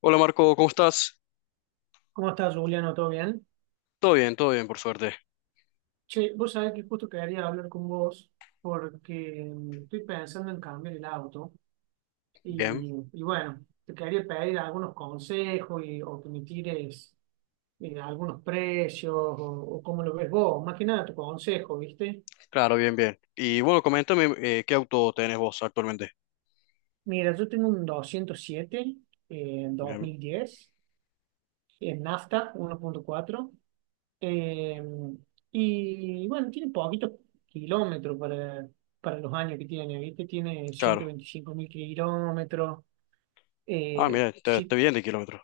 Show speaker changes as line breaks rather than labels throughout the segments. Hola Marco, ¿cómo estás?
¿Cómo estás, Juliano? ¿Todo bien?
Todo bien, por suerte.
Che, vos sabés que justo quería hablar con vos porque estoy pensando en cambiar el auto
Bien,
y bueno, te quería pedir algunos consejos y, o que me tires algunos precios o cómo lo ves vos. Más que nada tu consejo, ¿viste?
claro, bien, bien. Y bueno, coméntame qué auto tenés vos actualmente.
Mira, yo tengo un 207 en dos
Bien,
mil diez. En nafta, 1.4. Eh, y bueno, tiene poquitos kilómetros para los años que tiene, ¿viste? Tiene ciento
claro.
veinticinco mil kilómetros.
Ah, mira, te
Sí,
bien de kilómetros.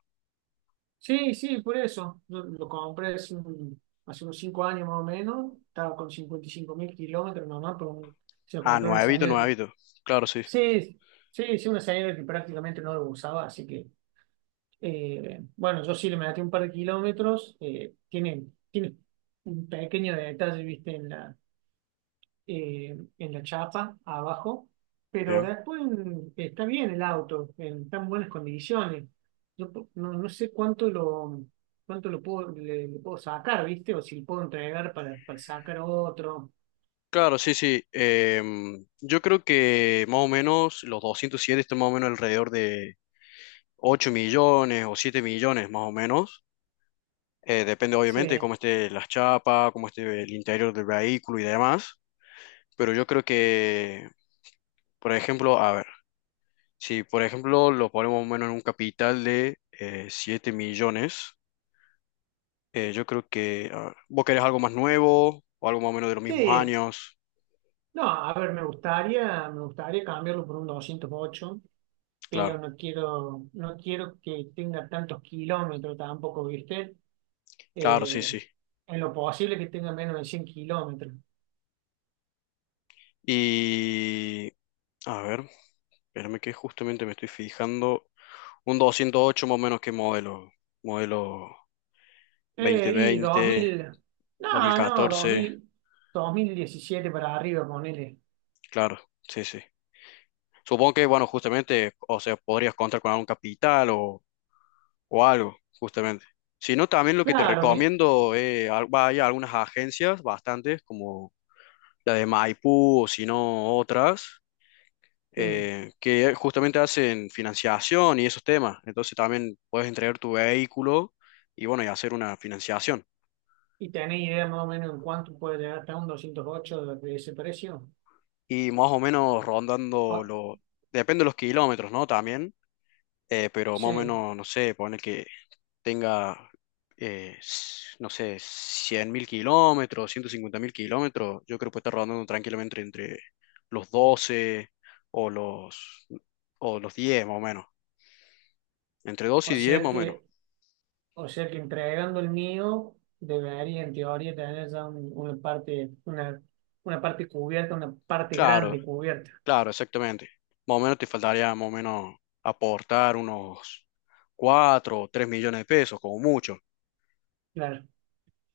sí, sí, por eso. Yo lo compré hace, hace unos 5 años más o menos. Estaba con 55.000 kilómetros nomás, pero se lo
Ah,
compré a una
nuevito,
señora que.
nuevito. Claro, sí,
Sí, sí, sí, una señora que prácticamente no lo usaba, así que bueno, yo sí le metí un par de kilómetros. Tiene un pequeño detalle, viste, en la chapa abajo, pero
bien.
después está bien el auto, en tan buenas condiciones. No sé cuánto lo puedo, le puedo sacar, viste, o si lo puedo entregar para sacar otro.
Claro, sí, sí. Yo creo que más o menos los 207 están más o menos alrededor de 8 millones o 7 millones más o menos. Depende obviamente de
Sí,
cómo esté las chapas, cómo esté el interior del vehículo y demás. Pero yo creo que, por ejemplo, a ver. Si, por ejemplo, lo ponemos más o menos en un capital de 7 millones, yo creo que a vos querés algo más nuevo o algo más o menos de los mismos
sí.
años.
No, a ver, me gustaría cambiarlo por un 208,
Claro,
pero no quiero que tenga tantos kilómetros tampoco, ¿viste?
claro, sí, sí.
Eh, en lo posible que tenga menos de 100 kilómetros.
Y, a ver, espérame que justamente me estoy fijando. Un 208 más o menos que modelo. Modelo dos mil
Y
veinte
2000,
dos mil
no, no,
catorce.
2000, 2017 para arriba, ponele.
Claro, sí, sí. Supongo que, bueno, justamente, o sea, podrías contar con algún capital o algo, justamente. Si no, también lo que te
Claro,
recomiendo es vaya a algunas agencias, bastantes, como la de Maipú o si no otras,
sí.
que justamente hacen financiación y esos temas. Entonces también puedes entregar tu vehículo y bueno, y hacer una financiación.
¿Y tenés idea más o menos en cuánto puede llegar hasta un 208 de ese precio?
Y más o menos rondando
O-
depende de los kilómetros, ¿no? También, pero más o
sí,
menos, no sé, poner que tenga, no sé, 100.000 kilómetros, 150.000 kilómetros, yo creo que puede estar rondando tranquilamente entre los 12 o los, o los 10 más o menos. Entre 12
o
y 10
sea
más o menos.
que O sea que entregando el mío, debería en teoría tener ya una parte cubierta, una parte
Claro,
grande cubierta.
claro, exactamente. Más o menos te faltaría más o menos aportar unos 4 o 3 millones de pesos, como mucho.
Claro.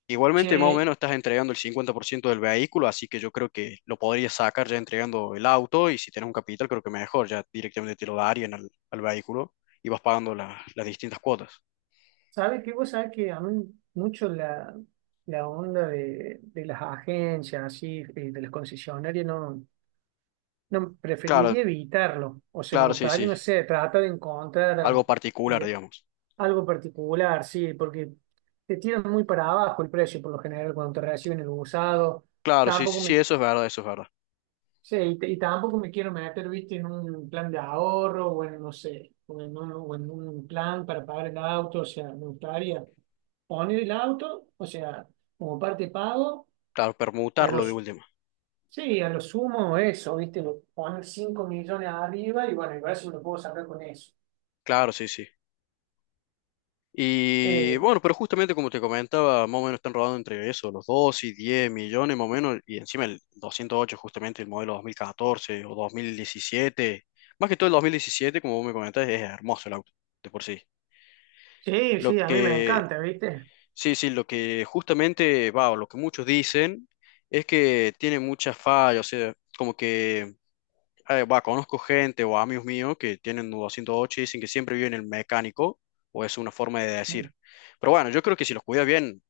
Igualmente, más o
Che,
menos estás entregando el 50% del vehículo, así que yo creo que lo podrías sacar ya entregando el auto y si tienes un capital, creo que mejor, ya directamente te lo darían al vehículo y vas pagando las distintas cuotas.
¿sabes qué? Vos sabés que a mí mucho la onda de las agencias, así, de las concesionarias, no. No,
Claro,
preferiría evitarlo. O sea, me
claro, sí,
gustaría,
sí,
no sé, tratar de encontrar
algo particular,
eh,
digamos.
algo particular, sí, porque te tiran muy para abajo el precio por lo general cuando te reciben el usado.
Claro, sí, sí,
Tampoco
sí, eso es verdad, eso es verdad.
sí, y tampoco me quiero meter, viste, en un plan de ahorro o en, no sé, o en un plan para pagar el auto. O sea, me gustaría poner el auto, o sea, como parte de pago
Claro,
a
permutarlo de
los
última.
Sí, a lo sumo eso, ¿viste? Lo pones 5 millones arriba y bueno, igual eso lo puedo sacar con eso.
Claro, sí, sí. Y
Eh,
bueno, pero justamente como te comentaba, más o menos están rodando entre eso, los 2 y 10 millones más o menos, y encima el 208 justamente el modelo 2014 o 2017, más que todo el 2017 como vos me comentás, es hermoso el auto, de por sí.
sí, sí,
Lo
a mí me
que,
encanta, ¿viste?
sí, sí, lo que justamente va, o lo que muchos dicen, es que tiene muchas fallas, o sea, como que, va, conozco gente o amigos míos que tienen 208 y dicen que siempre viven en el mecánico, o es una forma de
Sí.
decir. Pero bueno, yo creo que si los cuida bien,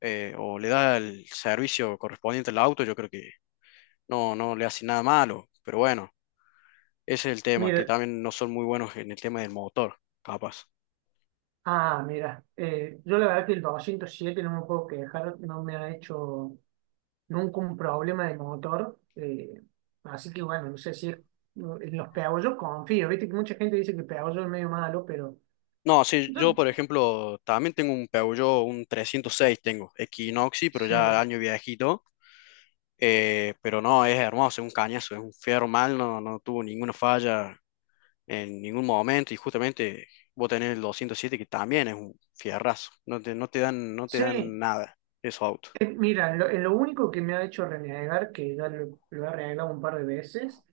o le da el servicio correspondiente al auto, yo creo que no, no le hace nada malo, pero bueno. Ese es el tema, que
Mira,
también no son muy buenos en el tema del motor, capaz.
mira, yo la verdad que el 207 no me puedo quejar, no me ha hecho nunca un problema de motor. Así que bueno, no sé si en los peabollos confío, ¿viste? Que mucha gente dice que el peabollo es medio malo, pero
No, sí,
yo
yo por ejemplo también tengo un Peugeot, un 306 tengo, Equinoxi, pero ya
sí,
año viejito, pero no, es hermoso, es un cañazo, es un fierro mal, no, no tuvo ninguna falla en ningún momento y justamente vos tenés el 207 que también es un fierrazo, no te, no te dan, no te
sí.
dan nada esos autos.
Mira, en lo único que me ha hecho renegar, que ya lo he renegado un par de veces,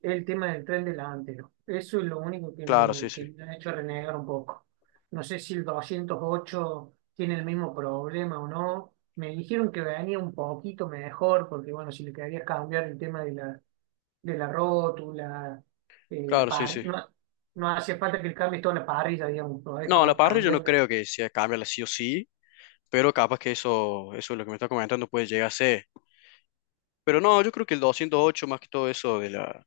es el tema del tren delantero. Eso es lo único que
Claro, sí,
me,
sí,
que me ha hecho renegar un poco. No sé si el 208 tiene el mismo problema o no. Me dijeron que venía un poquito mejor, porque bueno, si le querías cambiar el tema de la rótula, eh, la
claro, sí,
par,
sí.
no, no hace falta que le cambies toda la parrilla, digamos, podés
No, la parrilla yo no
cambiar.
creo que sea cambiarla sí o sí, pero capaz que eso es lo que me está comentando puede llegar a ser. Pero no, yo creo que el 208 más que todo eso de la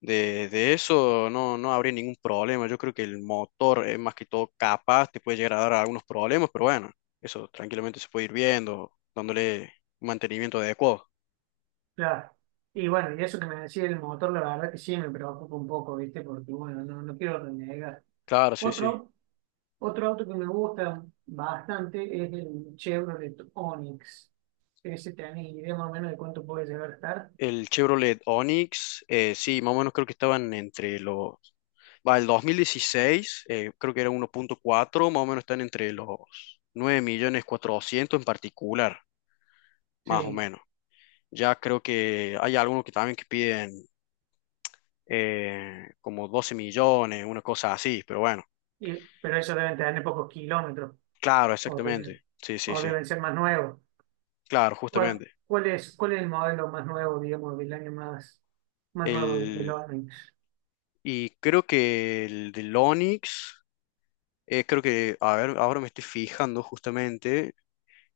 de eso no, no habría ningún problema. Yo creo que el motor es más que todo capaz, te puede llegar a dar algunos problemas, pero bueno, eso tranquilamente se puede ir viendo, dándole un mantenimiento adecuado.
Claro. Y bueno, y eso que me decía el motor, la verdad que sí me preocupa un poco, ¿viste? Porque bueno, no quiero renegar.
Claro, sí, sí.
Otro, otro auto que me gusta bastante es el Chevrolet Onix. Ese tenés idea más o menos de cuánto puede llegar a estar.
El Chevrolet Onix, sí, más o menos creo que estaban entre los. Va, el 2016, creo que era 1.4, más o menos están entre los 9.400.000 en particular, más o
Sí,
menos. Ya creo que hay algunos que también que piden como 12 millones, una cosa así, pero bueno.
pero eso deben tener pocos kilómetros
Claro,
o deben,
exactamente. Sí, sí,
o
sí.
deben ser más nuevos.
Claro,
¿Cuál,
justamente.
cuál es, cuál es el modelo más nuevo, digamos, del año más nuevo del
El,
Onix?
y creo que el del Onix, creo que, a ver, ahora me estoy fijando justamente,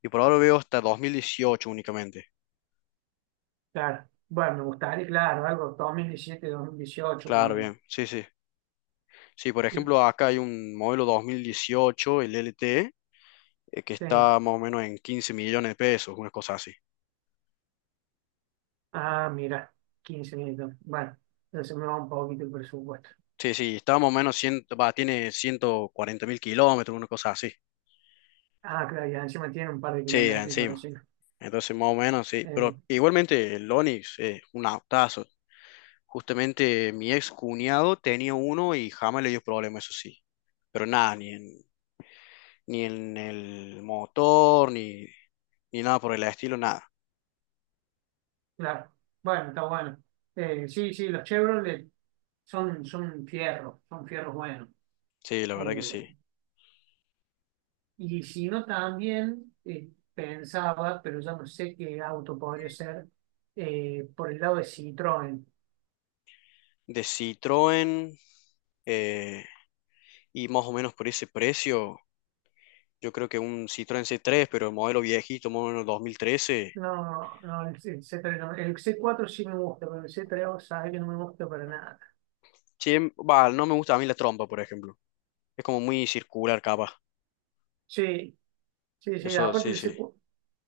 y por ahora veo hasta 2018 únicamente.
Claro. Bueno, me gustaría, claro, algo 2017, 2018,
Claro,
ponen.
bien, sí, sí. Sí, por
Y-
ejemplo, acá hay un modelo 2018 el LT, que
Sí.
está más o menos en 15 millones de pesos, una cosa así.
Ah, mira, 15 minutos. Bueno, entonces me va un poquito el presupuesto.
Sí, sí, está más o menos, 100 va, tiene 140.000 kilómetros, una cosa así.
Ah, claro, y encima tiene un par de
Sí,
kilómetros y todo.
encima. Entonces, más o menos, sí.
Eh,
Pero igualmente, el Onix es un autazo. Justamente mi ex cuñado tenía uno y jamás le dio problema, eso sí. Pero nada, ni en el motor, ni nada por el estilo, nada.
claro. Bueno, está bueno. Sí, sí, los Chevrolet son fierros, son fierros buenos.
Sí, la verdad que
Eh,
sí.
y si no, también pensaba, pero ya no sé qué auto podría ser, por el lado de Citroën.
De Citroën, eh, y más o menos por ese precio. Yo creo que un Citroën c tres pero el modelo viejito, modelo 2013.
No, no, el c tres no. El c cuatro sí me gusta, pero el C3 sabe que no me gusta para nada.
Sí, va, no me gusta a mí la trompa, por ejemplo. Es como muy circular, capaz.
Sí, sí, sí.
Eso,
Aparte
sí,
el
sí.
c cuatro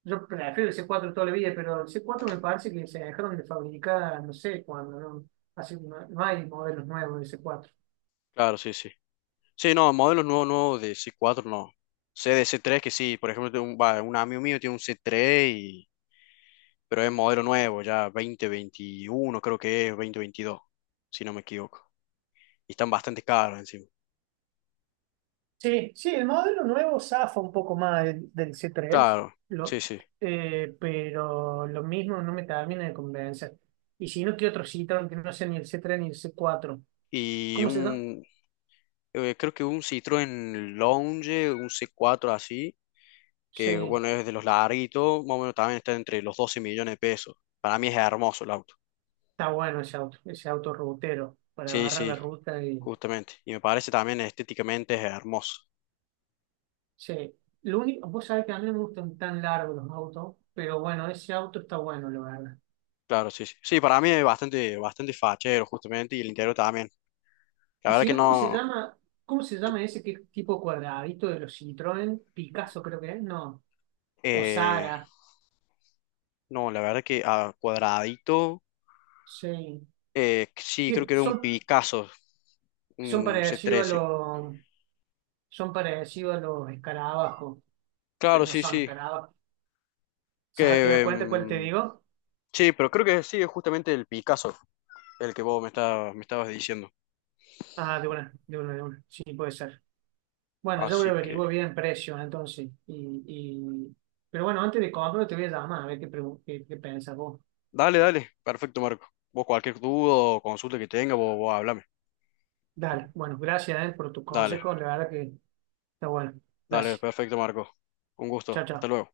yo prefiero el c cuatro toda la vida, pero el c cuatro me parece que se dejaron de fabricar, no sé cuándo, ¿no? Así, no hay modelos nuevos del c cuatro.
Claro, sí, sí. Sí, no, modelos nuevos, nuevos de c cuatro no. Sé de c tres que sí, por ejemplo, tengo un amigo mío tiene un c tres y. Pero es modelo nuevo, ya 2021 creo que es 2022 si no me equivoco. Y están bastante caros encima.
Sí, sí, el modelo nuevo zafa un poco más del c tres,
Claro, sí,
lo,
sí.
pero lo mismo no me termina de convencer. Y si no, ¿qué otro Citroën que no sea ni el c tres ni el c cuatro?
Y
¿Cómo se llama?
creo que un Citroën Lounge, un c cuatro así, que
Sí.
bueno, es de los larguitos, más o menos también está entre los 12 millones de pesos. Para mí es hermoso el auto.
Está bueno ese auto rutero para
Sí,
agarrar la
sí,
ruta y
justamente. Y me parece también estéticamente es hermoso.
sí. Lo único, vos sabés que a mí no me gustan tan largos los autos, pero bueno, ese auto está bueno, la verdad.
Claro, sí, sí. Sí, para mí es bastante, bastante fachero, justamente, y el interior también. La
Y
verdad
si
que
no, ¿cómo se
no,
llama? ¿Cómo se llama ese que es tipo cuadradito de los Citroën? Picasso creo que es, no. O
eh,
Sara,
no, la verdad que a cuadradito,
sí.
sí,
Que
creo que era un
son,
Picasso,
son
un
parecidos a
C13.
los, son parecidos a los escarabajos, pero
Claro,
no
sí,
son
sí.
escarabajos. O sea, ¿te
Que,
das cuenta cuál te digo?
sí, pero creo que sí, es justamente el Picasso, el que vos me estabas diciendo.
Ah, de una, de una, de una. Sí, puede ser. Bueno, yo voy
Así
a
que,
averiguar bien precios entonces. Y... Pero bueno, antes de comprarlo te voy a llamar a ver qué pensás vos.
dale, dale. Perfecto, Marco. Vos cualquier duda o consulta que tenga, vos háblame.
Dale, bueno, gracias, por tus
Dale,
consejos. La verdad que está bueno.
dale,
Gracias.
perfecto, Marco. Un
Chao,
gusto.
chao.
Hasta luego.